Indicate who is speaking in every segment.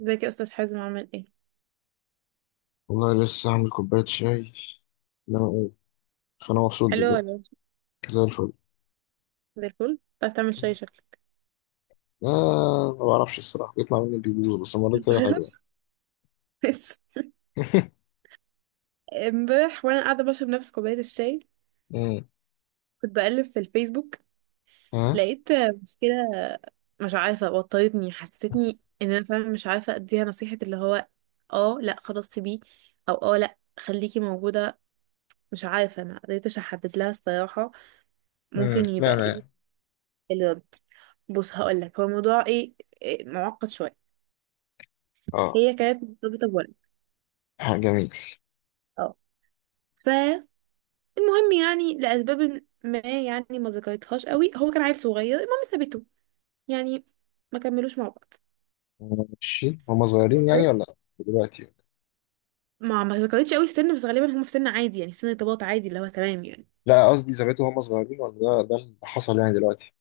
Speaker 1: ازيك يا استاذ حازم؟ عامل ايه؟
Speaker 2: والله لسه عامل كوباية شاي، انما ايه؟ فانا مبسوط
Speaker 1: حلو ولا
Speaker 2: دلوقتي.
Speaker 1: وحش؟
Speaker 2: زي الفل.
Speaker 1: زي الفل. بتعرف تعمل شاي شكلك.
Speaker 2: آه ما بعرفش الصراحة، بيطلع مني البيبي بس المرة دي طلع حلو يعني.
Speaker 1: متغيرش بس. امبارح وانا قاعده بشرب نفس كوبايه الشاي
Speaker 2: مم.
Speaker 1: كنت بقلب في الفيسبوك،
Speaker 2: ها.
Speaker 1: لقيت مشكله مش عارفه وترتني، حسستني ان انا فعلا مش عارفه اديها نصيحه. اللي هو اه لا خلاص سيبيه، او لا خليكي موجوده. مش عارفه، ما قدرتش احدد لها الصراحه ممكن
Speaker 2: لا
Speaker 1: يبقى ايه
Speaker 2: لا.
Speaker 1: الرد. بص هقول لك هو الموضوع ايه. معقد شويه.
Speaker 2: اه.
Speaker 1: هي كانت مرتبطه بولد.
Speaker 2: ها، جميل.
Speaker 1: اه المهم يعني لأسباب ما، يعني ما ذكرتهاش قوي، هو كان عيل صغير. المهم سابته، يعني ما كملوش مع بعض.
Speaker 2: ماشي، هما صغيرين يعني
Speaker 1: اوكي.
Speaker 2: ولا دلوقتي ولا؟
Speaker 1: ما ذكرتش قوي السن، بس غالبا هم في سن عادي، يعني في سن ارتباط عادي اللي هو تمام يعني.
Speaker 2: لا، قصدي زمان هما صغيرين ولا ده اللي حصل يعني دلوقتي؟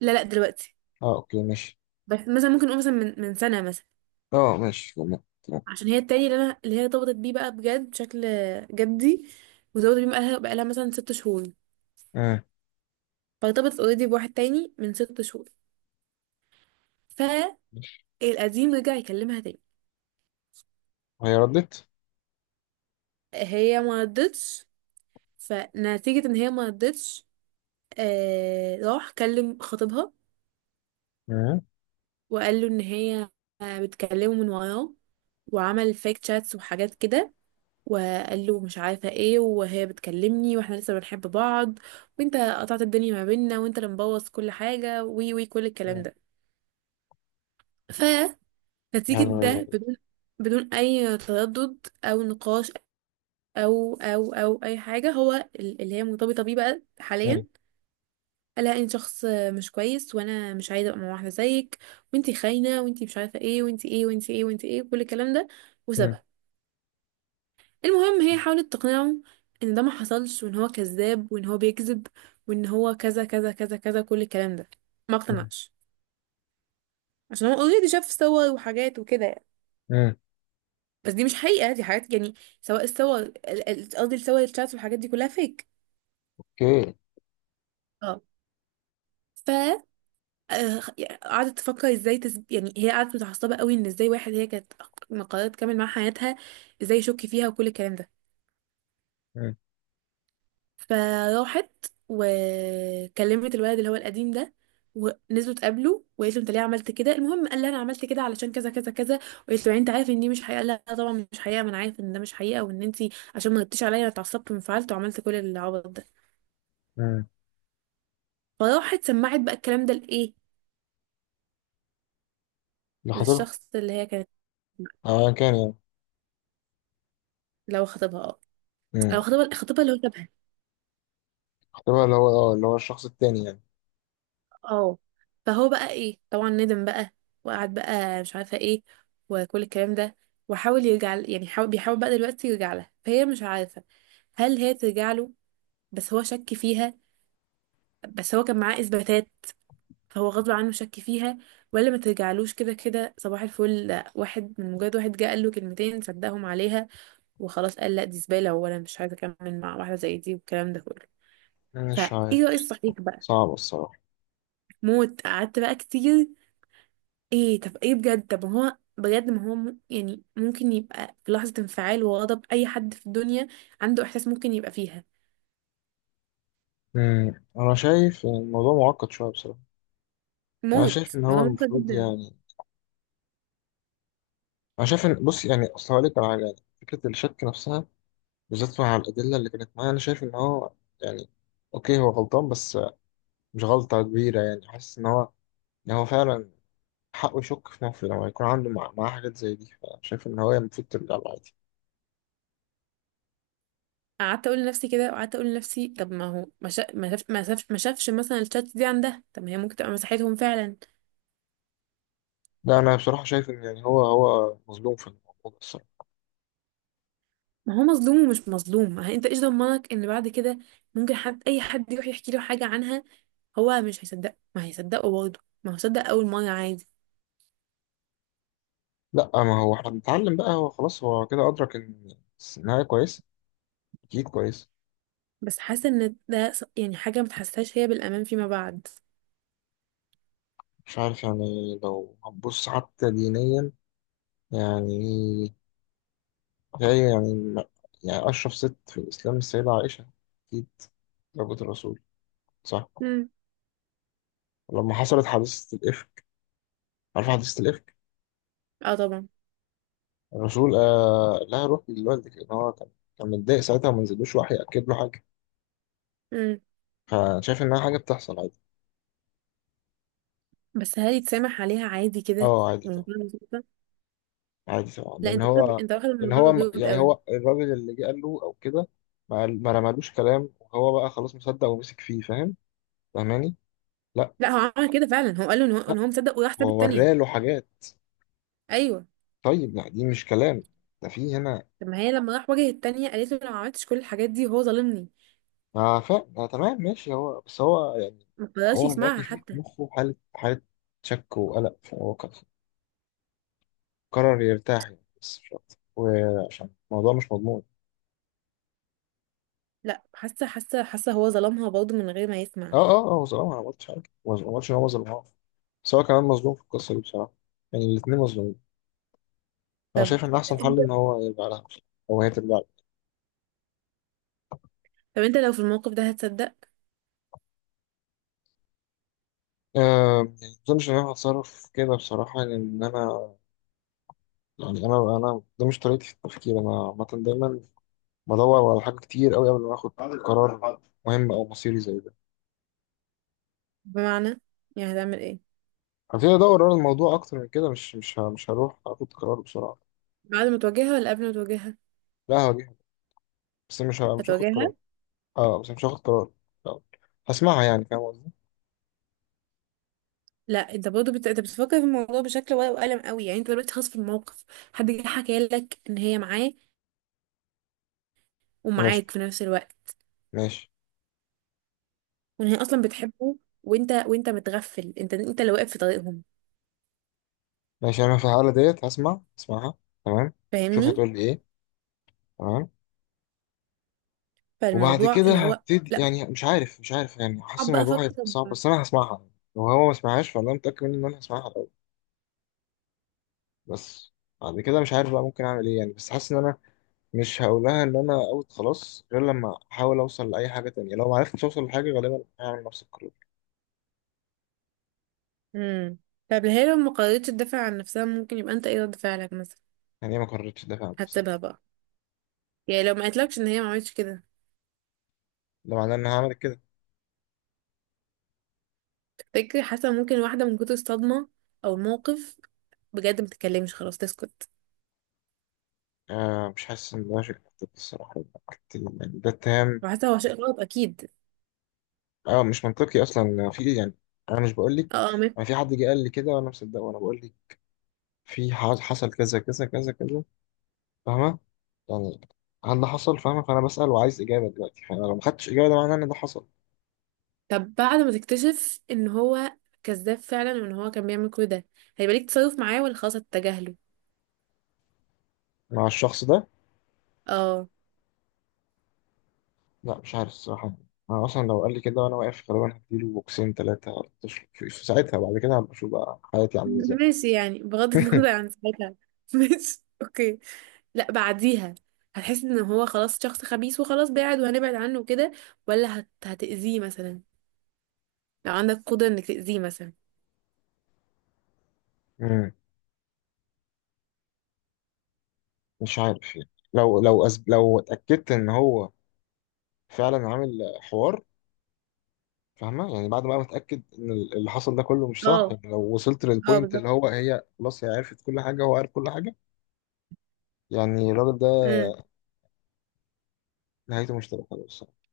Speaker 1: لا لا دلوقتي.
Speaker 2: اه اوكي ماشي.
Speaker 1: بس مثلا ممكن نقول مثلا من سنة مثلا.
Speaker 2: اه ماشي تمام تمام.
Speaker 1: عشان هي التاني اللي انا اللي هي ارتبطت بيه بقى بجد بشكل جدي، وارتبطت بيه بقالها مثلا ست شهور.
Speaker 2: امم.
Speaker 1: فارتبطت اوريدي بواحد تاني من ست شهور، فالقديم رجع يكلمها تاني.
Speaker 2: هي ردت؟
Speaker 1: هي ما ردتش. فنتيجة ان هي ما ردتش راح كلم خطيبها،
Speaker 2: امم.
Speaker 1: وقال له ان هي بتكلمه من وراه، وعمل فيك تشاتس وحاجات كده، وقال له مش عارفه ايه، وهي بتكلمني، واحنا لسه بنحب بعض، وانت قطعت الدنيا ما بيننا، وانت اللي مبوظ كل حاجه، وي وي كل الكلام
Speaker 2: لا،
Speaker 1: ده.
Speaker 2: لا،
Speaker 1: فنتيجه
Speaker 2: لا، لا.
Speaker 1: ده، بدون اي تردد او نقاش او اي حاجه، هو اللي هي مرتبطه بيه بقى
Speaker 2: امم.
Speaker 1: حاليا، لا انت شخص مش كويس، وانا مش عايزه ابقى مع واحده زيك، وانتي خاينه، وانتي مش عارفه ايه، وانتي ايه وانتي ايه وانتي ايه، كل الكلام ده،
Speaker 2: امم.
Speaker 1: وسابها. المهم هي حاولت تقنعه ان ده ما حصلش، وان هو كذاب، وان هو بيكذب، وان هو كذا كذا كذا كذا، كل الكلام ده. ما اقتنعش، عشان هو اوريدي شاف صور وحاجات وكده يعني.
Speaker 2: امم.
Speaker 1: بس دي مش حقيقه، دي حاجات يعني، سواء الصور قصدي الصور الشات والحاجات دي كلها فيك.
Speaker 2: اوكي.
Speaker 1: اه آه، قعدت تفكر ازاي يعني هي قعدت متعصبه قوي ان ازاي واحد، هي كانت قررت تكمل مع حياتها ازاي يشك فيها، وكل الكلام ده. فراحت وكلمت الولد اللي هو القديم ده، ونزلوا اتقابلوا، وقالت له انت ليه عملت كده؟ المهم قال لها انا عملت كده علشان كذا كذا كذا، وقالت له يعني انت عارف ان دي مش حقيقه؟ قال لها آه طبعا مش حقيقه، ما انا عارف ان ده مش حقيقه، وان انت عشان ما غبتيش عليا انا اتعصبت وانفعلت وعملت كل العبط ده.
Speaker 2: امم.
Speaker 1: فراحت سمعت بقى الكلام ده لايه،
Speaker 2: ده خطيبها؟
Speaker 1: للشخص اللي هي كانت.
Speaker 2: اه أيا كان يعني.
Speaker 1: لو خطيبها اه.
Speaker 2: امم.
Speaker 1: لو خطيبها اللي هو شبهها.
Speaker 2: احتمال اللي هو اه اللي هو الشخص التاني يعني.
Speaker 1: اه فهو بقى ايه، طبعا ندم بقى، وقعد بقى مش عارفه ايه، وكل الكلام ده، وحاول يرجع ل- يعني حاول بيحاول بقى دلوقتي يرجع لها. فهي مش عارفه هل هي ترجع له؟ بس هو شك فيها. بس هو كان معاه اثباتات، فهو غصب عنه شك فيها، ولا ما ترجعلوش كده كده؟ صباح الفل. لا، واحد من مجرد واحد جه قال له كلمتين صدقهم عليها، وخلاص قال لا دي زباله، وانا مش عايزه اكمل مع واحده زي دي، والكلام ده كله.
Speaker 2: مش
Speaker 1: فايه
Speaker 2: عارف.
Speaker 1: رأي الصحيح بقى؟
Speaker 2: صعب الصراحة.
Speaker 1: موت. قعدت بقى كتير ايه، طب ايه بجد؟ طب ما هو بجد، ما هو م- يعني ممكن يبقى في لحظة انفعال وغضب اي حد في الدنيا عنده احساس ممكن يبقى فيها.
Speaker 2: امم، انا شايف ان الموضوع معقد شوية بصراحة. انا شايف
Speaker 1: موت،
Speaker 2: ان هو
Speaker 1: الموضوع ممتع
Speaker 2: المفروض
Speaker 1: جدا.
Speaker 2: يعني، انا شايف ان بص يعني، اصل هقول لك على حاجة يعني. فكرة الشك نفسها، بالذات مع الأدلة اللي كانت معايا، انا شايف ان هو يعني اوكي هو غلطان بس مش غلطة كبيرة. يعني حاسس ان هو، ان هو فعلا حقه يشك في نفسه لما يكون عنده معاه حاجات زي دي. فشايف ان هو المفروض ترجع له عادي.
Speaker 1: قعدت اقول لنفسي كده، وقعدت اقول لنفسي طب ما هو ما شا... ما شاف... ما شاف... ما شافش مثلا الشات دي عندها. طب ما هي ممكن تبقى مساحتهم فعلا.
Speaker 2: ده انا بصراحة شايف ان يعني هو مظلوم في الموضوع ده.
Speaker 1: ما هو مظلوم ومش مظلوم. ما هي- انت ايش ضمنك ان بعد كده ممكن حد، اي حد، يروح يحكي له حاجة عنها، هو مش هيصدق؟ ما هيصدقه برضه، ما هو صدق اول مرة عادي.
Speaker 2: لا ما هو احنا بنتعلم بقى، هو خلاص هو كده أدرك إن النهاية كويس. أكيد كويس.
Speaker 1: بس حاسة ان ده حاجة ما تحسهاش هي بالامان فيما بعد.
Speaker 2: مش عارف يعني، لو هتبص حتى دينيا، يعني هي يعني، يعني أشرف ست في الإسلام السيدة عائشة، أكيد، زوجة الرسول، صح؟
Speaker 1: امم.
Speaker 2: لما حصلت حادثة الإفك، عارف حادثة الإفك؟
Speaker 1: اه طبعا.
Speaker 2: الرسول قال لها روح لوالدك، لأن هو كان كان متضايق ساعتها وما نزلوش وحي يأكد له حاجة.
Speaker 1: امم.
Speaker 2: فشايف إنها حاجة بتحصل عادي.
Speaker 1: بس هل يتسامح عليها عادي كده
Speaker 2: أه عادي طبعا.
Speaker 1: ومنتهى البساطة؟
Speaker 2: عادي طبعا،
Speaker 1: لا
Speaker 2: لان
Speaker 1: انت واخد،
Speaker 2: هو، لان
Speaker 1: الموضوع
Speaker 2: هو
Speaker 1: بجد
Speaker 2: يعني
Speaker 1: قوي.
Speaker 2: هو الراجل اللي جه قال له او كده، ما رمالوش كلام وهو بقى خلاص مصدق ومسك فيه. فاهم؟ فاهماني؟ لا.
Speaker 1: لا هو عمل كده فعلا، هو قال له ان هو،
Speaker 2: لا،
Speaker 1: ان هو مصدق، وراح ساب
Speaker 2: هو
Speaker 1: التانية.
Speaker 2: وراله حاجات.
Speaker 1: ايوه.
Speaker 2: طيب لا دي مش كلام، ده في هنا.
Speaker 1: طب ما هي لما راح واجه التانية قالت له لو ما عملتش كل الحاجات دي هو ظالمني.
Speaker 2: اه فاهم. آه تمام ماشي، هو بس هو يعني
Speaker 1: ما قدرش
Speaker 2: هو دلوقتي
Speaker 1: يسمعها
Speaker 2: فيه في
Speaker 1: حتى.
Speaker 2: مخه حالة شك وقلق، فهو قرر يرتاح يعني، بس مش أكتر. وعشان الموضوع مش مضمون.
Speaker 1: لا حاسه، حاسه هو ظلمها برضه من غير ما
Speaker 2: اه
Speaker 1: يسمع.
Speaker 2: اه اه، هو ظلمها، انا ما قلتش حاجه، ما قلتش ان هو ظلمها، بس هو كمان مظلوم في القصه دي بصراحه. يعني الاثنين مظلومين. أنا
Speaker 1: طب
Speaker 2: شايف إن أحسن حل
Speaker 1: انت،
Speaker 2: إن هو يبقى على هاف، أو هي تبقى على.
Speaker 1: لو في الموقف ده هتصدق؟
Speaker 2: أه يعني ما أظنش إن أنا هتصرف كده بصراحة، لأن أنا يعني أنا ده مش طريقتي في التفكير. أنا عامة دايما بدور على حاجة كتير أوي قبل ما آخد قرار مهم أو مصيري زي ده.
Speaker 1: بمعنى، يعني هتعمل ايه؟
Speaker 2: هبتدي أدور على الموضوع أكتر من كده، مش هروح آخد قرار بسرعة.
Speaker 1: بعد ما تواجهها ولا قبل ما تواجهها؟
Speaker 2: لا هواجهها، بس مش هاخد
Speaker 1: هتواجهها.
Speaker 2: قرار. أه بس مش هاخد قرار. لا. هسمعها، يعني فاهم قصدي؟
Speaker 1: لا انت برضه انت بتفكر في الموضوع بشكل ورق وقلم قوي. يعني انت دلوقتي خلاص في الموقف، حد جه حكى لك ان هي معاه
Speaker 2: ماشي.
Speaker 1: ومعاك في نفس الوقت،
Speaker 2: ماشي.
Speaker 1: وان هي اصلا بتحبه، وانت متغفل، انت اللي واقف في طريقهم،
Speaker 2: ماشي، أنا في الحالة ديت هسمع، هسمعها. تمام. شوف
Speaker 1: فاهمني؟
Speaker 2: هتقول لي إيه. تمام. وبعد
Speaker 1: فالموضوع
Speaker 2: كده
Speaker 1: اللي هو
Speaker 2: هبتدي،
Speaker 1: لا،
Speaker 2: يعني مش عارف مش عارف يعني، حاسس
Speaker 1: اقعد بقى
Speaker 2: الموضوع هيبقى
Speaker 1: افكر.
Speaker 2: صعب، بس انا هسمعها. لو هو ما سمعهاش فانا متاكد منه ان انا هسمعها الاول، بس بعد كده مش عارف بقى ممكن اعمل ايه يعني. بس حاسس ان انا مش هقول لها ان انا اوت خلاص غير لما احاول اوصل لاي حاجه تانية. لو ما عرفتش اوصل لحاجه غالبا هعمل نفس القرار.
Speaker 1: امم. طب هي لو ما قررتش تدافع عن نفسها ممكن يبقى انت ايه رد فعلك مثلا؟
Speaker 2: يعني هي ما قررتش تدافع عن نفسها،
Speaker 1: هتسيبها بقى؟ يعني لو ما قالتلكش ان هي ما عملتش كده.
Speaker 2: ده معناه ان أنا هعمل كده.
Speaker 1: تفتكري، حاسه ممكن واحده من كتر الصدمه او الموقف بجد ما تتكلمش خلاص، تسكت؟
Speaker 2: آه مش حاسس ان ده شيء منطقي الصراحه. يعني ده اتهام.
Speaker 1: وحاسه هو شيء غلط اكيد.
Speaker 2: اه مش منطقي اصلا في ايه يعني. انا مش بقول لك
Speaker 1: اه. 100%.
Speaker 2: انا في حد جه قال لي كده وانا مصدقه، وانا بقول لك في حصل كذا كذا كذا كذا. فاهمة يعني؟ هل ده حصل؟ فاهمة؟ فأنا بسأل وعايز إجابة دلوقتي، فأنا لو ما خدتش إجابة ده معناه إن ده حصل.
Speaker 1: طب بعد ما تكتشف ان هو كذاب فعلا، وان هو كان بيعمل كل ده، هيبقى ليك تصرف معاه ولا خلاص هتتجاهله؟
Speaker 2: مع الشخص ده؟
Speaker 1: اه.
Speaker 2: لا مش عارف الصراحة. أنا أصلا لو قال لي كده وأنا واقف غالبا هديله بوكسين تلاتة. في في ساعتها، بعد كده هبقى أشوف بقى حياتي عاملة إزاي.
Speaker 1: ماشي، يعني بغض النظر عن ساعتها. ماشي اوكي. لا بعديها، هتحس ان هو خلاص شخص خبيث وخلاص بعد، وهنبعد عنه وكده، ولا هتأذيه مثلا؟ لو عندك قدرة انك تأذيه مثلا.
Speaker 2: مم، مش عارف يعني، لو لو لو اتأكدت إن هو فعلا عامل حوار. فاهمة يعني؟ بعد بقى ما اتأكد إن اللي حصل ده كله مش صح،
Speaker 1: اه
Speaker 2: يعني لو وصلت
Speaker 1: اه
Speaker 2: للبوينت
Speaker 1: بالظبط.
Speaker 2: اللي هو هي خلاص هي عرفت كل حاجة، هو عارف كل حاجة، يعني الراجل ده
Speaker 1: امم.
Speaker 2: نهايته مش تبقى حلوه الصراحه.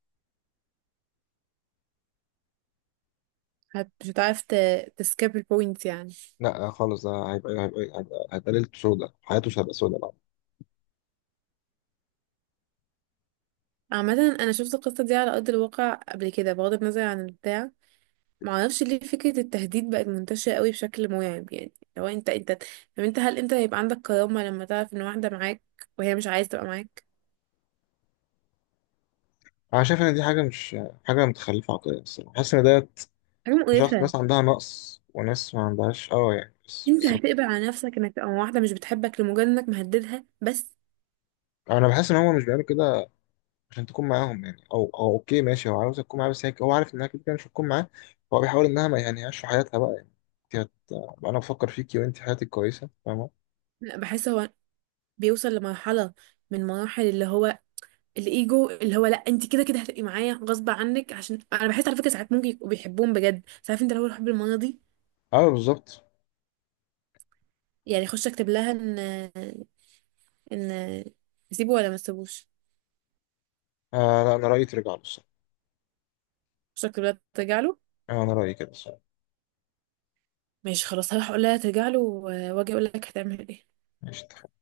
Speaker 1: مش هتعرف تسكيب البوينت يعني.
Speaker 2: لا خالص، ده هيبقى ليلته سودة، حياته مش هتبقى سودة بقى.
Speaker 1: عامة انا شفت القصة دي على ارض الواقع قبل كده، بغض النظر عن البتاع. معرفش ليه فكرة التهديد بقت منتشرة قوي بشكل مرعب. يعني لو انت انت طب انت، هل انت هيبقى عندك كرامة لما تعرف ان واحدة معاك وهي مش عايزة تبقى معاك؟
Speaker 2: انا شايف ان دي حاجه مش حاجه متخلفه عقليا الصراحه. بحس ان ده
Speaker 1: حاجة
Speaker 2: شخص،
Speaker 1: مقرفة.
Speaker 2: ناس عندها نقص وناس ما عندهاش اه يعني، بس
Speaker 1: انت
Speaker 2: بالظبط.
Speaker 1: هتقبل على نفسك انك تبقى مع واحدة مش بتحبك لمجرد انك مهددها بس؟
Speaker 2: انا بحس ان هو مش بيعمل كده عشان تكون معاهم يعني، او او اوكي ماشي هو عاوز تكون معاه، بس هي هو عارف انها كده كده مش هتكون معاه، فهو بيحاول انها ما يهنيهاش في حياتها بقى يعني. انت انا بفكر فيكي وانت حياتك كويسه فاهمه.
Speaker 1: لا بحس هو بيوصل لمرحلة من مراحل اللي هو الايجو، اللي هو لا انت كده كده هتبقي معايا غصب عنك. عشان انا بحس على فكرة ساعات ممكن يبقوا بيحبوهم بجد، ساعات انت لو الحب المرضي
Speaker 2: اه بالظبط.
Speaker 1: يعني. خش اكتب لها ان ان اسيبه ولا ما تسيبوش.
Speaker 2: آه لا انا رايي ترجع له الصراحه.
Speaker 1: خش اكتب لها ترجع له.
Speaker 2: آه انا رايي كده الصراحه.
Speaker 1: ماشي خلاص، هروح اقول لها ترجع له، واجي اقول لك هتعمل ايه.
Speaker 2: ماشي.